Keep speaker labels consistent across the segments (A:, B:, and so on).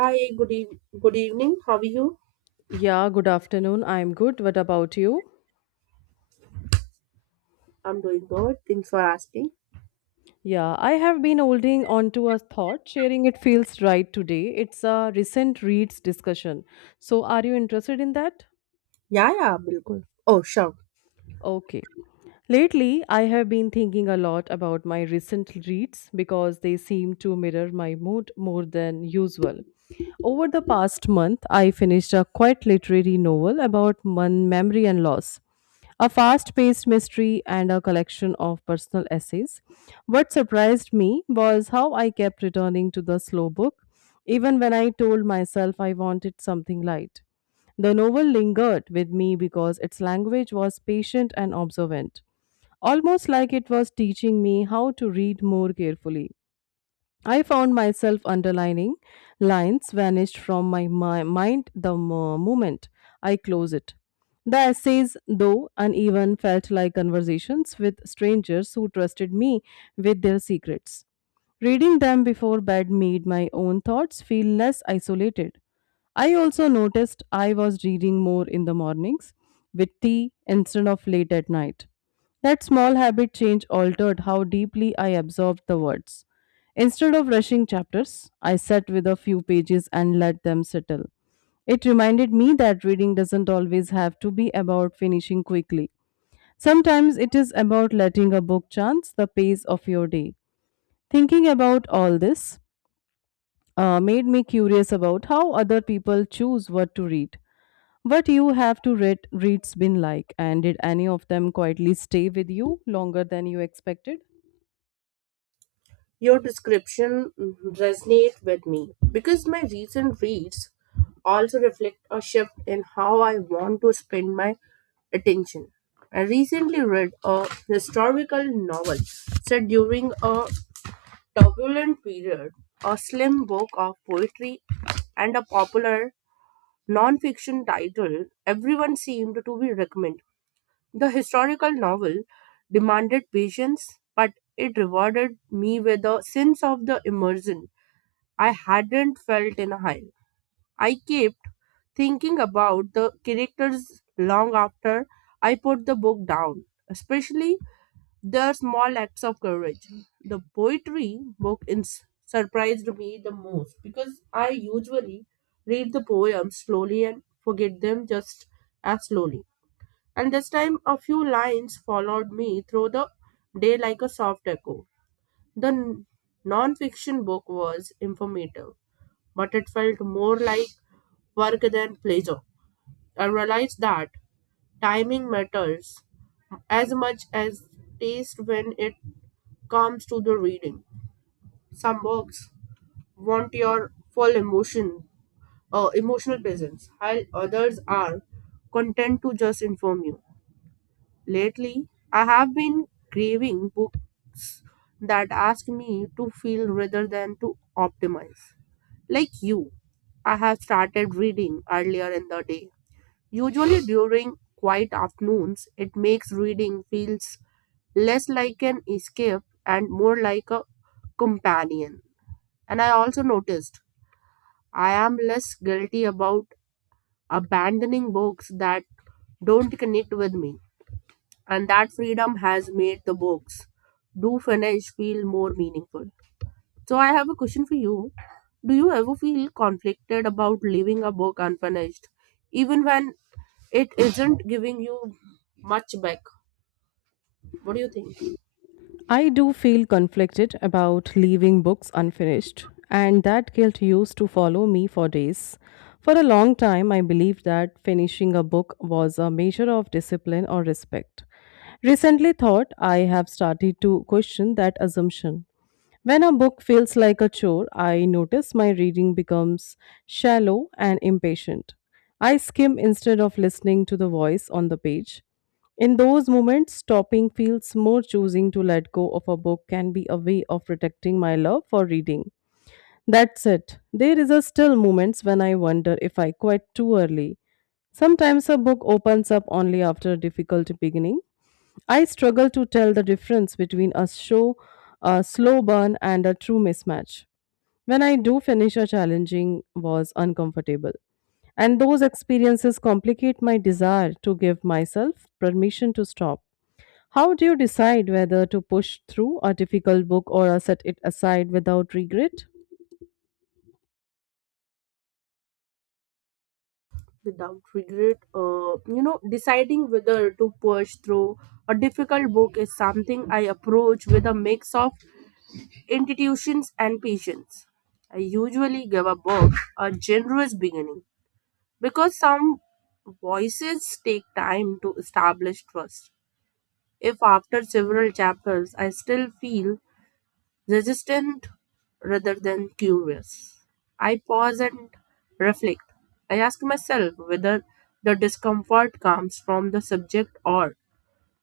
A: Hi, good evening. How are you?
B: Yeah, good afternoon. I'm good. What about you?
A: I'm doing good. Thanks for asking.
B: Yeah, I have been holding on to a thought. Sharing it feels right today. It's a recent reads discussion. So, are you interested in that?
A: Yeah, yeah, bilkul. Oh, sure.
B: Okay. Lately, I have been thinking a lot about my recent reads because they seem to mirror my mood more than usual. Over the past month, I finished a quite literary novel about memory and loss, a fast paced mystery, and a collection of personal essays. What surprised me was how I kept returning to the slow book, even when I told myself I wanted something light. The novel lingered with me because its language was patient and observant almost like it was teaching me how to read more carefully. I found myself underlining lines vanished from my mind the moment I closed it. The essays, though uneven, felt like conversations with strangers who trusted me with their secrets. Reading them before bed made my own thoughts feel less isolated. I also noticed I was reading more in the mornings with tea instead of late at night. That small habit change altered how deeply I absorbed the words. Instead of rushing chapters, I sat with a few pages and let them settle. It reminded me that reading doesn't always have to be about finishing quickly. Sometimes it is about letting a book chance the pace of your day. Thinking about all this made me curious about how other people choose what to read. What you have to read reads been like, and did any of them quietly stay with you longer than you expected?
A: Your description resonate with me because my recent reads also reflect a shift in how I want to spend my attention. I recently read a historical novel set during a turbulent period, a slim book of poetry, and a popular non-fiction title everyone seemed to be recommending. The historical novel demanded patience, but it rewarded me with a sense of the immersion I hadn't felt in a while. I kept thinking about the characters long after I put the book down, especially their small acts of courage. The poetry book surprised me the most because I usually read the poems slowly and forget them just as slowly. And this time a few lines followed me through the day like a soft echo. The non-fiction book was informative, but it felt more like work than pleasure. I realized that timing matters as much as taste when it comes to the reading. Some books want your full emotional presence, while others are content to just inform you. Lately, I have been craving books that ask me to feel rather than to optimize. Like you, I have started reading earlier in the day. Usually during quiet afternoons, it makes reading feels less like an escape and more like a companion. And I also noticed I am less guilty about abandoning books that don't connect with me and that freedom has made the books do finish feel more meaningful. So I have a question for you. Do you ever feel conflicted about leaving a book unfinished, even when it isn't giving you much back? What do you think?
B: I do feel conflicted about leaving books unfinished, and that guilt used to follow me for days. For a long time, I believed that finishing a book was a measure of discipline or respect. Recently, thought I have started to question that assumption. When a book feels like a chore, I notice my reading becomes shallow and impatient. I skim instead of listening to the voice on the page. In those moments, stopping feels more choosing to let go of a book can be a way of protecting my love for reading. That's it. There is a still moments when I wonder if I quit too early. Sometimes a book opens up only after a difficult beginning. I struggle to tell the difference between a show, a slow burn, and a true mismatch. When I do finish a challenging was uncomfortable. And those experiences complicate my desire to give myself permission to stop. How do you decide whether to push through a difficult book or set it aside without regret?
A: Without regret, you know, deciding whether to push through a difficult book is something I approach with a mix of institutions and patience. I usually give a book a generous beginning because some voices take time to establish trust. If after several chapters I still feel resistant rather than curious, I pause and reflect. I ask myself whether the discomfort comes from the subject or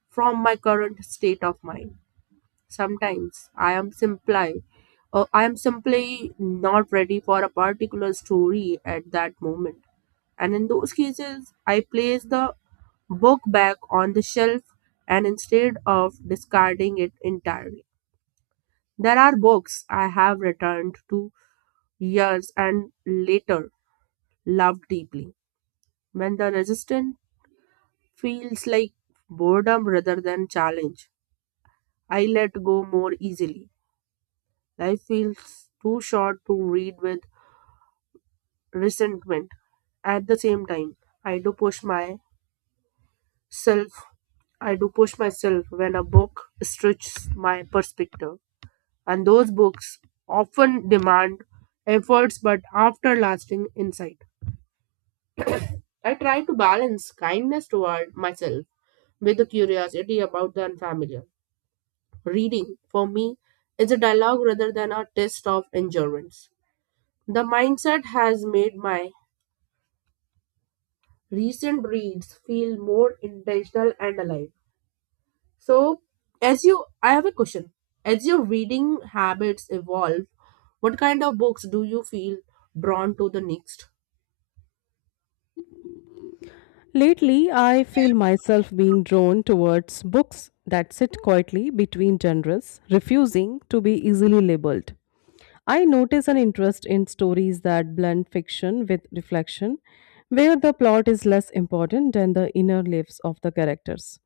A: from my current state of mind. Sometimes I am simply not ready for a particular story at that moment and in those cases, I place the book back on the shelf and instead of discarding it entirely. There are books I have returned to years and later loved deeply. When the resistance feels like boredom rather than challenge, I let go more easily. Life feels too short to read with resentment. At the same time, I do push my self I do push myself when a book stretches my perspective. And those books often demand efforts but after lasting insight. I try to balance kindness toward myself with the curiosity about the unfamiliar. Reading, for me, is a dialogue rather than a test of endurance. The mindset has made my recent reads feel more intentional and alive. So, as you, I have a question. As your reading habits evolve, what kind of books do you feel drawn to the next?
B: Lately, I feel myself being drawn towards books that sit quietly between genres, refusing to be easily labeled. I notice an interest in stories that blend fiction with reflection, where the plot is less important than the inner lives of the characters.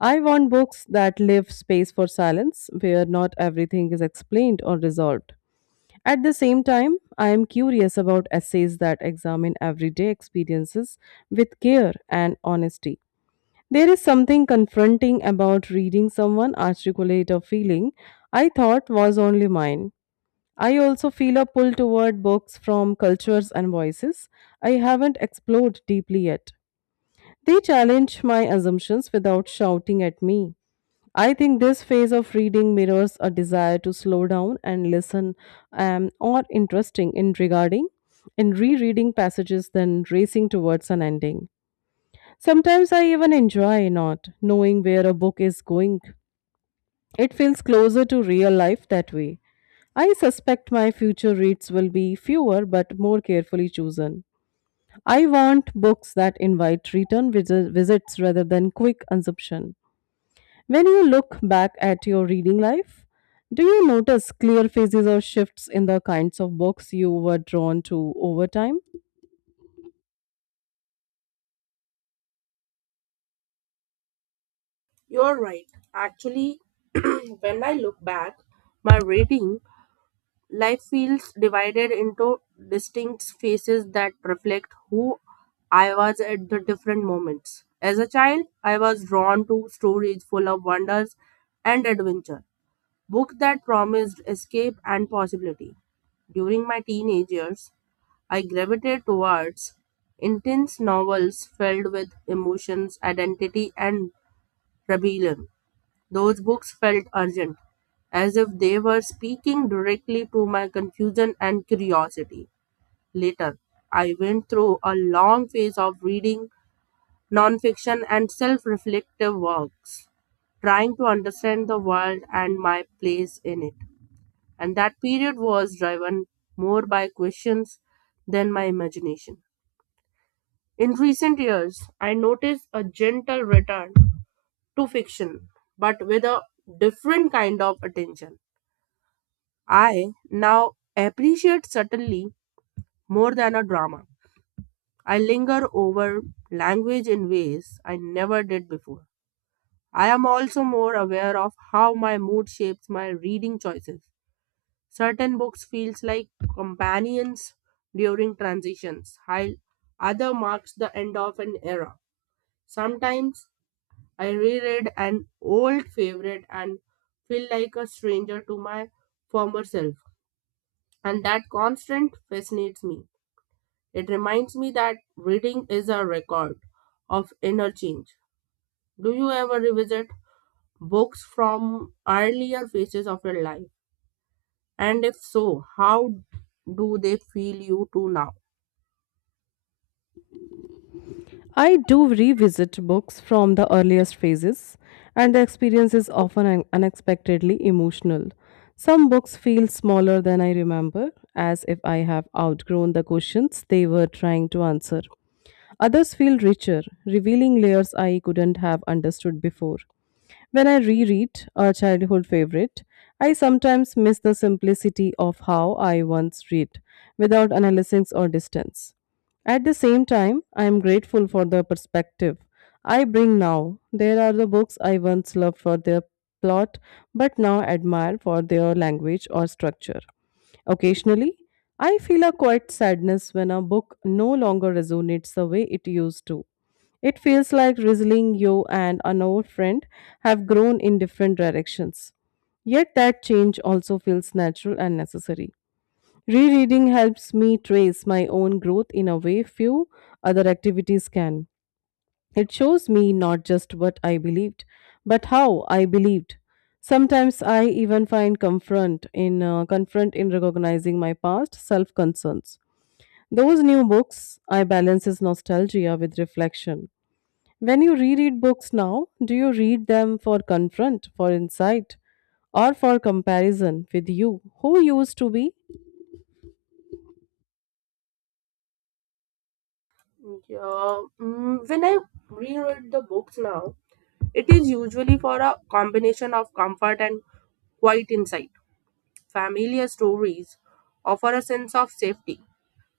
B: I want books that leave space for silence, where not everything is explained or resolved. At the same time, I am curious about essays that examine everyday experiences with care and honesty. There is something confronting about reading someone articulate a feeling I thought was only mine. I also feel a pull toward books from cultures and voices I haven't explored deeply yet. They challenge my assumptions without shouting at me. I think this phase of reading mirrors a desire to slow down and listen or interesting in regarding in rereading passages than racing towards an ending. Sometimes I even enjoy not knowing where a book is going. It feels closer to real life that way. I suspect my future reads will be fewer but more carefully chosen. I want books that invite return visits rather than quick consumption. When you look back at your reading life, do you notice clear phases or shifts in the kinds of books you were drawn to over time?
A: You're right. Actually, when I look back, my reading life feels divided into distinct phases that reflect who I was at the different moments. As a child, I was drawn to stories full of wonders and adventure. Book that promised escape and possibility. During my teenage years, I gravitated towards intense novels filled with emotions, identity, and rebellion. Those books felt urgent, as if they were speaking directly to my confusion and curiosity. Later, I went through a long phase of reading nonfiction and self reflective works, trying to understand the world and my place in it and that period was driven more by questions than my imagination. In recent years, I noticed a gentle return to fiction, but with a different kind of attention. I now appreciate subtlety more than a drama. I linger over language in ways I never did before. I am also more aware of how my mood shapes my reading choices. Certain books feels like companions during transitions, while other marks the end of an era. Sometimes I reread an old favorite and feel like a stranger to my former self, and that constant fascinates me. It reminds me that reading is a record of inner change. Do you ever revisit books from earlier phases of your life? And if so, how do they feel you to now?
B: I do revisit books from the earliest phases, and the experience is often unexpectedly emotional. Some books feel smaller than I remember, as if I have outgrown the questions they were trying to answer. Others feel richer, revealing layers I couldn't have understood before. When I reread a childhood favorite, I sometimes miss the simplicity of how I once read without analysis or distance. At the same time, I am grateful for the perspective I bring now. There are the books I once loved for their plot but now admire for their language or structure. Occasionally, I feel a quiet sadness when a book no longer resonates the way it used to it feels like Rizzling, you, and an old friend have grown in different directions. Yet that change also feels natural and necessary. Rereading helps me trace my own growth in a way few other activities can. It shows me not just what I believed, but how I believed. Sometimes I even find comfort in confront in recognizing my past self concerns. Those new books I balances nostalgia with reflection. When you reread books now, do you read them for confront, for insight, or for comparison with you, who used to be?
A: Yeah. When I reread the books now, it is usually for a combination of comfort and quiet insight. Familiar stories offer a sense of safety,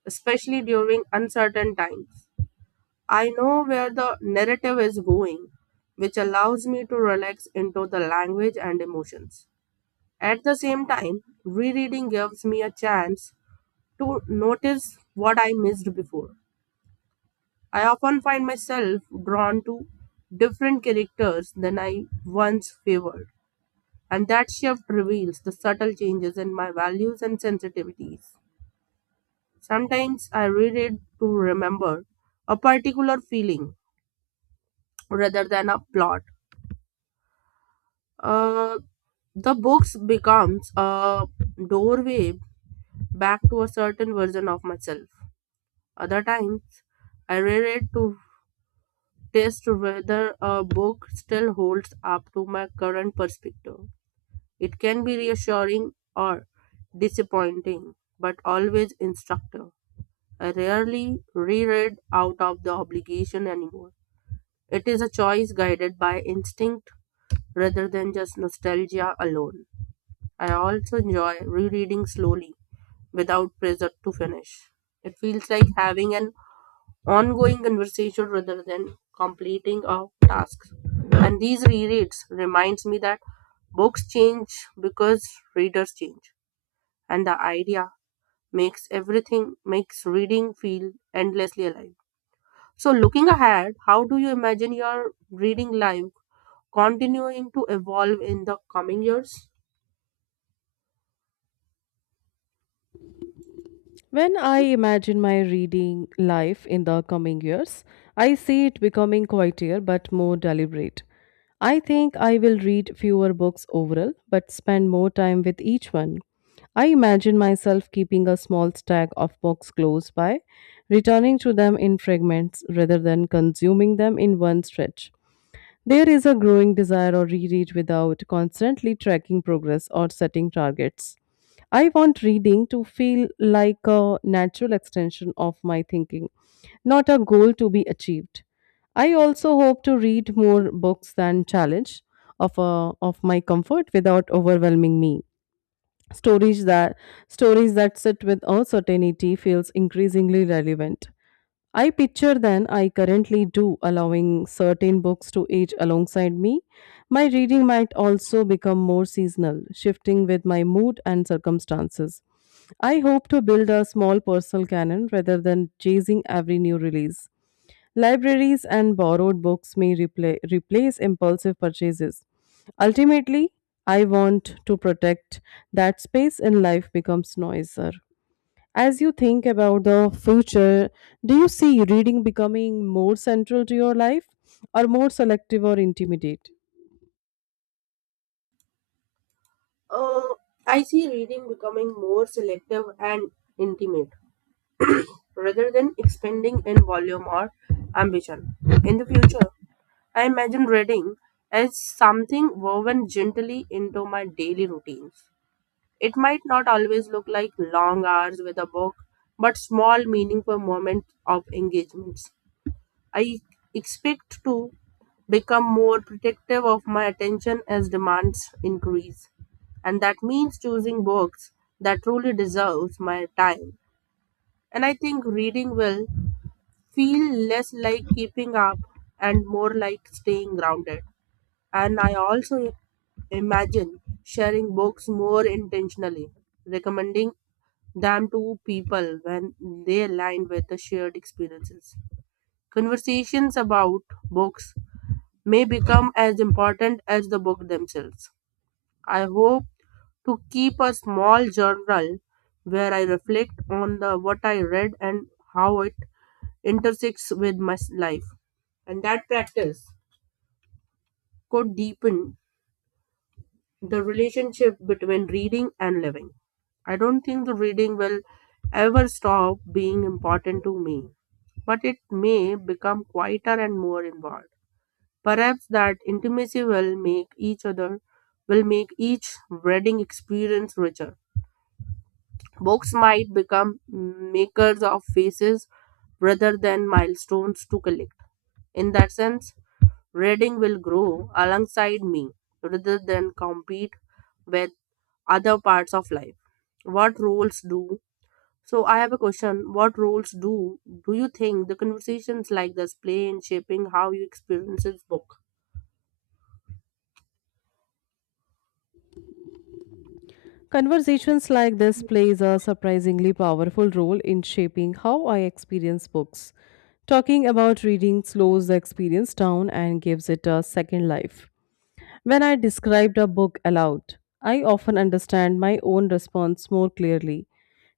A: especially during uncertain times. I know where the narrative is going, which allows me to relax into the language and emotions. At the same time, rereading gives me a chance to notice what I missed before I often find myself drawn to different characters than I once favored, and that shift reveals the subtle changes in my values and sensitivities. Sometimes I read to remember a particular feeling rather than a plot. Uh, the books becomes a doorway back to a certain version of myself. Other times, I read to test whether a book still holds up to my current perspective. It can be reassuring or disappointing, but always instructive. I rarely reread out of the obligation anymore. It is a choice guided by instinct rather than just nostalgia alone. I also enjoy rereading slowly without pressure to finish. It feels like having an ongoing conversation rather than completing of tasks. And these rereads reminds me that books change because readers change, and the idea makes everything makes reading feel endlessly alive. So looking ahead, how do you imagine your reading life continuing to evolve in the coming years?
B: When I imagine my reading life in the coming years, I see it becoming quieter but more deliberate. I think I will read fewer books overall, but spend more time with each one. I imagine myself keeping a small stack of books close by, returning to them in fragments rather than consuming them in one stretch. There is a growing desire or reread without constantly tracking progress or setting targets. I want reading to feel like a natural extension of my thinking, not a goal to be achieved. I also hope to read more books than challenge of my comfort without overwhelming me. Stories that Stories that sit with uncertainty feels increasingly relevant. I picture than I currently do, allowing certain books to age alongside me. My reading might also become more seasonal, shifting with my mood and circumstances. I hope to build a small personal canon rather than chasing every new release. Libraries and borrowed books may replace impulsive purchases. Ultimately, I want to protect that space in life becomes noisier. As you think about the future, do you see reading becoming more central to your life or more selective or intimidate?
A: Uh, I see reading becoming more selective and intimate rather than expanding in volume or ambition. In the future, I imagine reading as something woven gently into my daily routines. It might not always look like long hours with a book, but small, meaningful moments of engagements. I expect to become more protective of my attention as demands increase and that means choosing books that truly deserves my time and I think reading will feel less like keeping up and more like staying grounded. And I also imagine sharing books more intentionally, recommending them to people when they align with the shared experiences. Conversations about books may become as important as the book themselves. I hope to keep a small journal where I reflect on the what I read and how it intersects with life. And that practice could deepen the relationship between reading and living. I don't think the reading will ever stop being important to me, but it may become quieter and more involved. Perhaps that intimacy will make each reading experience richer. Books might become makers of faces rather than milestones to collect. In that sense, reading will grow alongside me rather than compete with other parts of life. What roles do so I have a question. What roles do you think the conversations like this play in shaping how you experience this book?
B: Conversations like this plays a surprisingly powerful role in shaping how I experience books. Talking about reading slows the experience down and gives it a second life. When I described a book aloud, I often understand my own response more clearly.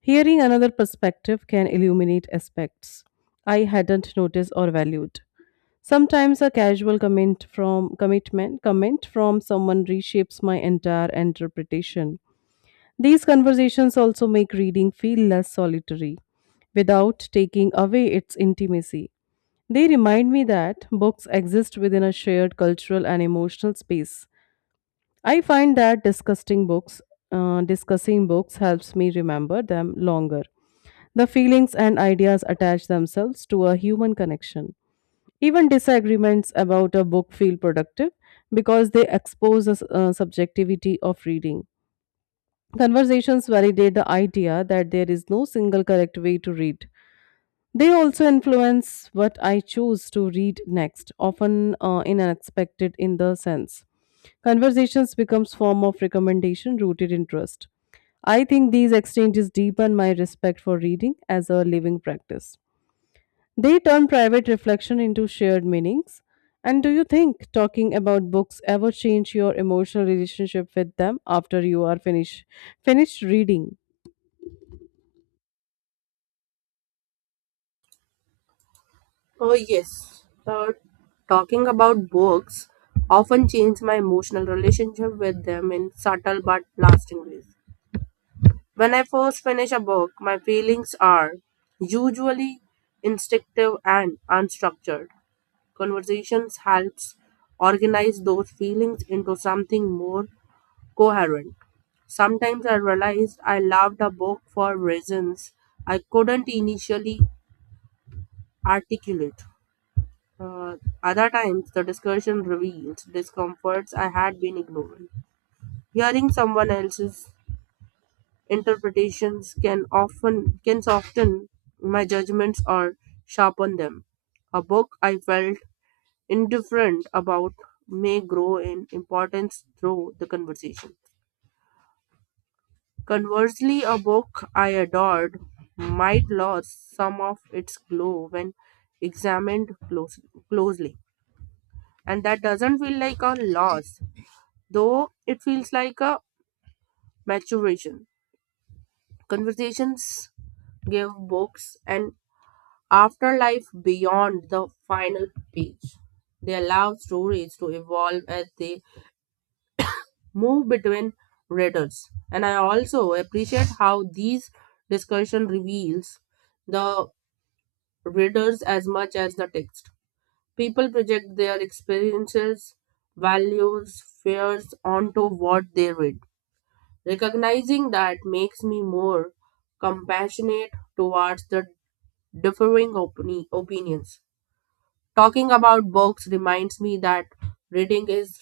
B: Hearing another perspective can illuminate aspects I hadn't noticed or valued. Sometimes a casual comment from commitment comment from someone reshapes my entire interpretation. These conversations also make reading feel less solitary without taking away its intimacy. They remind me that books exist within a shared cultural and emotional space I find that discussing discussing books helps me remember them longer. The feelings and ideas attach themselves to a human connection. Even disagreements about a book feel productive because they expose the subjectivity of reading. Conversations validate the idea that there is no single correct way to read. They also influence what I choose to read next, often in an unexpected in the sense. Conversations becomes form of recommendation rooted in trust. I think these exchanges deepen my respect for reading as a living practice. They turn private reflection into shared meanings. And do you think talking about books ever change your emotional relationship with them after you are finished reading?
A: Oh yes. Talking about books often change my emotional relationship with them in subtle but lasting ways. When I first finish a book, my feelings are usually instinctive and unstructured. Conversations helps organize those feelings into something more coherent. Sometimes I realized I loved a book for reasons I couldn't initially articulate. Uh, Other times, the discussion reveals discomforts I had been ignoring. Hearing someone else's interpretations can soften my judgments or sharpen them. A book I felt indifferent about may grow in importance through the conversation. Conversely, a book I adored might lose some of its glow when examined close, closely. And that doesn't feel like a loss, though it feels like a maturation. Conversations give books an afterlife beyond the final page. They allow stories to evolve as they move between readers. And I also appreciate how these discussion reveals the readers as much as the text. People project their experiences, values, fears onto what they read. Recognizing that makes me more compassionate towards the opinions. Talking about books reminds me that reading is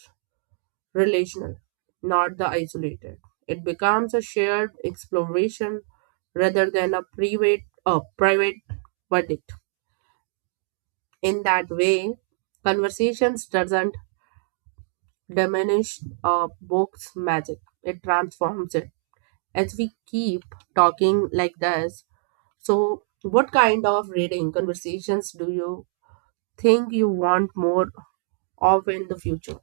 A: relational, not the isolated. It becomes a shared exploration rather than a private verdict. In that way, conversations doesn't diminish a book's magic. It transforms it. As we keep talking like this, so what kind of reading conversations do you think you want more of in the future?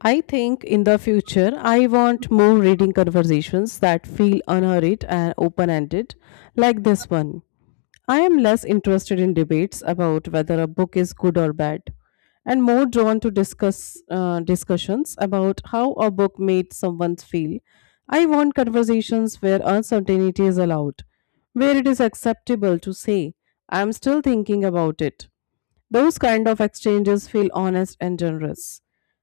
B: I think in the future, I want more reading conversations that feel unhurried and open ended, like this one. I am less interested in debates about whether a book is good or bad, and more drawn to discussions about how a book made someone feel. I want conversations where uncertainty is allowed, where it is acceptable to say, I am still thinking about it, those kind of exchanges feel honest and generous.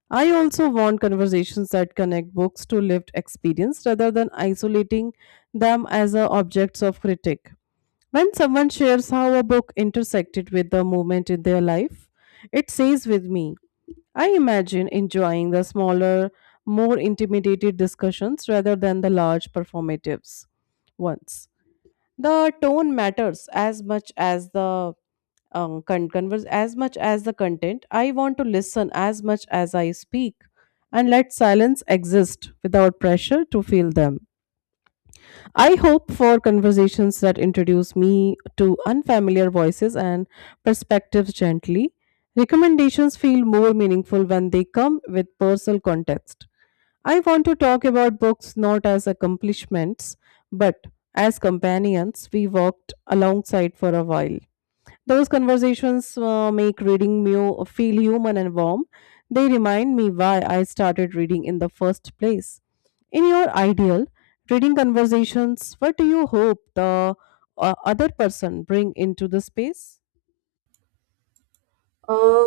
B: I also want conversations that connect books to lived experience rather than isolating them as a objects of critique. When someone shares how a book intersected with the moment in their life, it stays with me. I imagine enjoying the smaller, more intimidated discussions rather than the large performatives ones. The tone matters as much as the converse as much as the content. I want to listen as much as I speak and let silence exist without pressure to feel them. I hope for conversations that introduce me to unfamiliar voices and perspectives gently. Recommendations feel more meaningful when they come with personal context. I want to talk about books not as accomplishments but as companions we walked alongside for a while. Those conversations make reading me feel human and warm. They remind me why I started reading in the first place. In your ideal reading conversations, what do you hope the other person bring into the space?
A: Uh,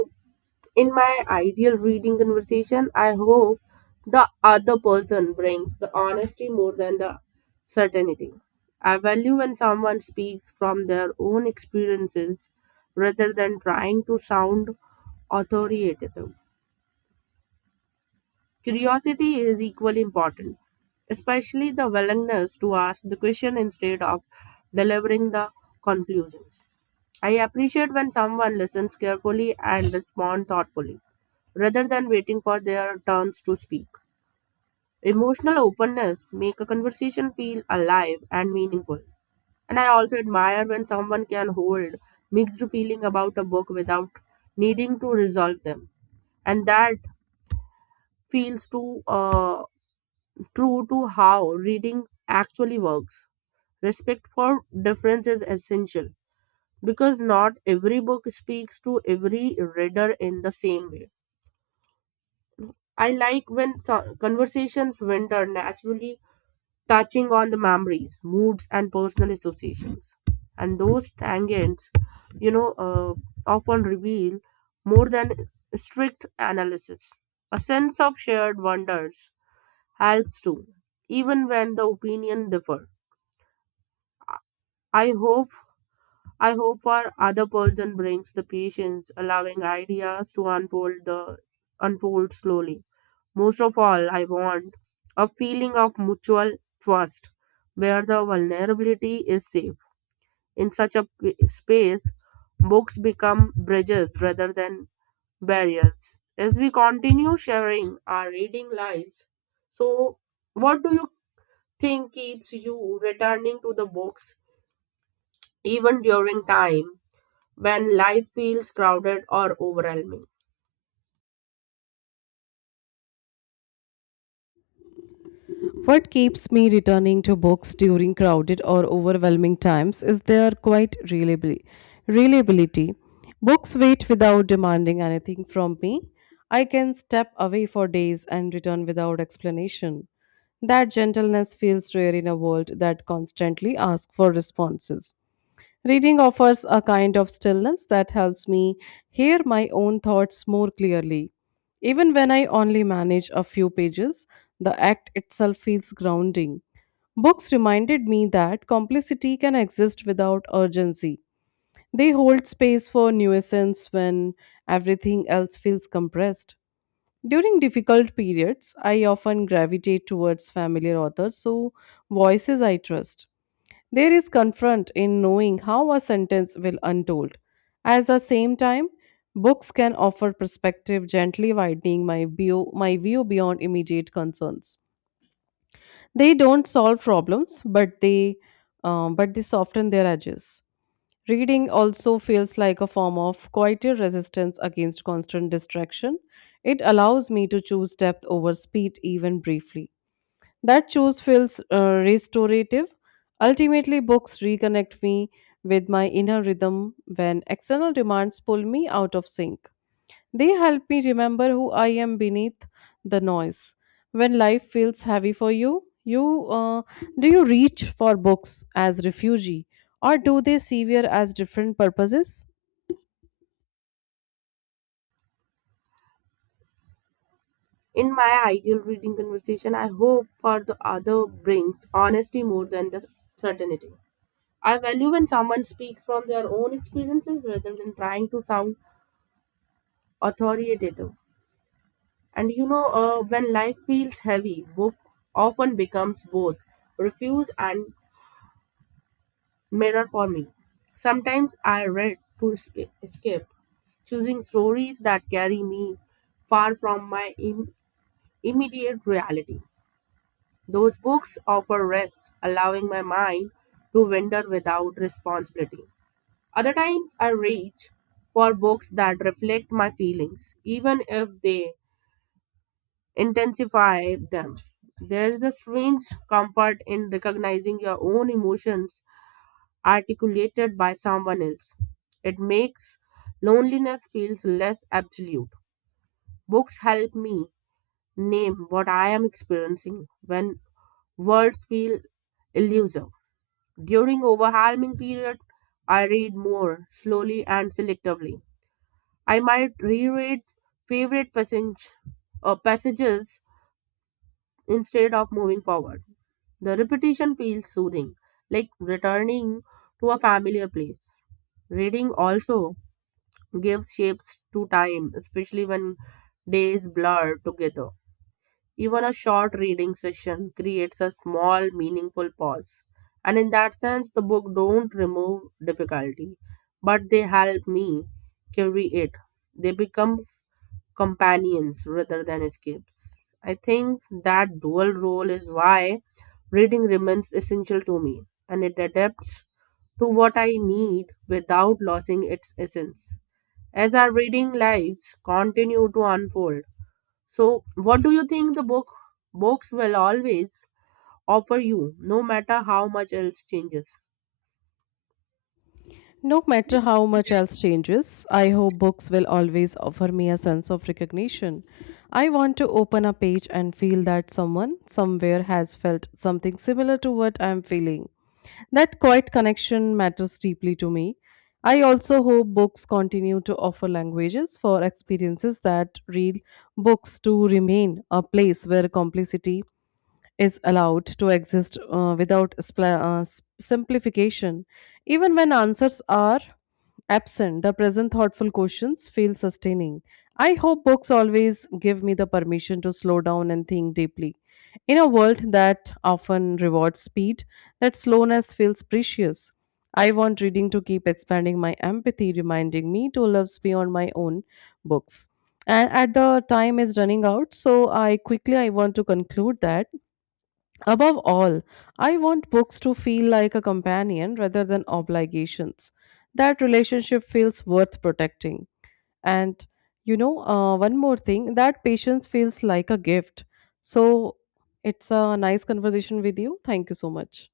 A: In my ideal reading conversation, I hope the other person brings the honesty more than the certainty. I value when someone speaks from their own experiences rather than trying to sound authoritative. Curiosity is equally important, especially the willingness to ask the question instead of delivering the conclusions. I appreciate when someone listens carefully and responds thoughtfully, rather than waiting for their turns to speak. Emotional openness make a conversation feel alive and meaningful. And I also admire when someone can hold mixed feeling about a book without needing to resolve them. And that feels too true to how reading actually works. Respect for difference is essential because not every book speaks to every reader in the same way. I like when conversations winter naturally touching on the memories, moods, and personal associations. And those tangents, you know, uh, often reveal more than strict analysis. A sense of shared wonders helps too, even when the opinion differ I hope I hope our other person brings the patience, allowing ideas to unfold slowly. Most of all, I want a feeling of mutual trust, where the vulnerability is safe. In such space, books become bridges rather than barriers. As we continue sharing our reading lives, so what do you think keeps you returning to the books even during time? When life feels crowded or overwhelming.
B: What keeps me returning to books during crowded or overwhelming times is their reliability. Books wait without demanding anything from me. I can step away for days and return without explanation. That gentleness feels rare in a world that constantly asks for responses. Reading offers a kind of stillness that helps me hear my own thoughts more clearly. Even when I only manage a few pages, the act itself feels grounding. Books reminded me that complicity can exist without urgency. They hold space for nuisance when everything else feels compressed. During difficult periods, I often gravitate towards familiar authors, so voices I trust. There is comfort in knowing how a sentence will untold. At the same time, books can offer perspective, gently widening my view beyond immediate concerns. They don't solve problems, but they soften their edges. Reading also feels like a form of quieter resistance against constant distraction. It allows me to choose depth over speed, even briefly. That choice feels restorative. Ultimately, books reconnect me with my inner rhythm when external demands pull me out of sync. They help me remember who I am beneath the noise. When life feels heavy for you, do you reach for books as refugee, or do they sever as different purposes?
A: In my ideal reading conversation, I hope for the other brings honesty more than the certainty. I value when someone speaks from their own experiences rather than trying to sound authoritative. And you know, when life feels heavy, book often becomes both refuse and mirror for me. Sometimes I read to escape, choosing stories that carry me far from immediate reality. Those books offer rest, allowing my mind to wander without responsibility. Other times, I reach for books that reflect my feelings, even if they intensify them. There is a strange comfort in recognizing your own emotions articulated by someone else. It makes loneliness feels less absolute. Books help me name what I am experiencing when words feel elusive. During overwhelming period, I read more slowly and selectively. I might reread favorite passage, passages instead of moving forward. The repetition feels soothing, like returning to a familiar place. Reading also gives shapes to time, especially when days blur together. Even a short reading session creates a small, meaningful pause. And in that sense, the book don't remove difficulty, but they help me carry it. They become companions rather than escapes. I think that dual role is why reading remains essential to me, and it adapts to what I need without losing its essence. As our reading lives continue to unfold, so, what do you think the book books will always offer you, no matter how much else changes?
B: No matter how much else changes, I hope books will always offer me a sense of recognition. I want to open a page and feel that someone somewhere has felt something similar to what I am feeling. That quiet connection matters deeply to me. I also hope books continue to offer languages for experiences that read books to remain a place where complexity is allowed to exist without simplification. Even when answers are absent, the present thoughtful questions feel sustaining. I hope books always give me the permission to slow down and think deeply. In a world that often rewards speed, that slowness feels precious. I want reading to keep expanding my empathy, reminding me to love beyond my own books. And at the time is running out, so I quickly I want to conclude that above all, I want books to feel like a companion rather than obligations. That relationship feels worth protecting. And one more thing that patience feels like a gift. So it's a nice conversation with you. Thank you so much.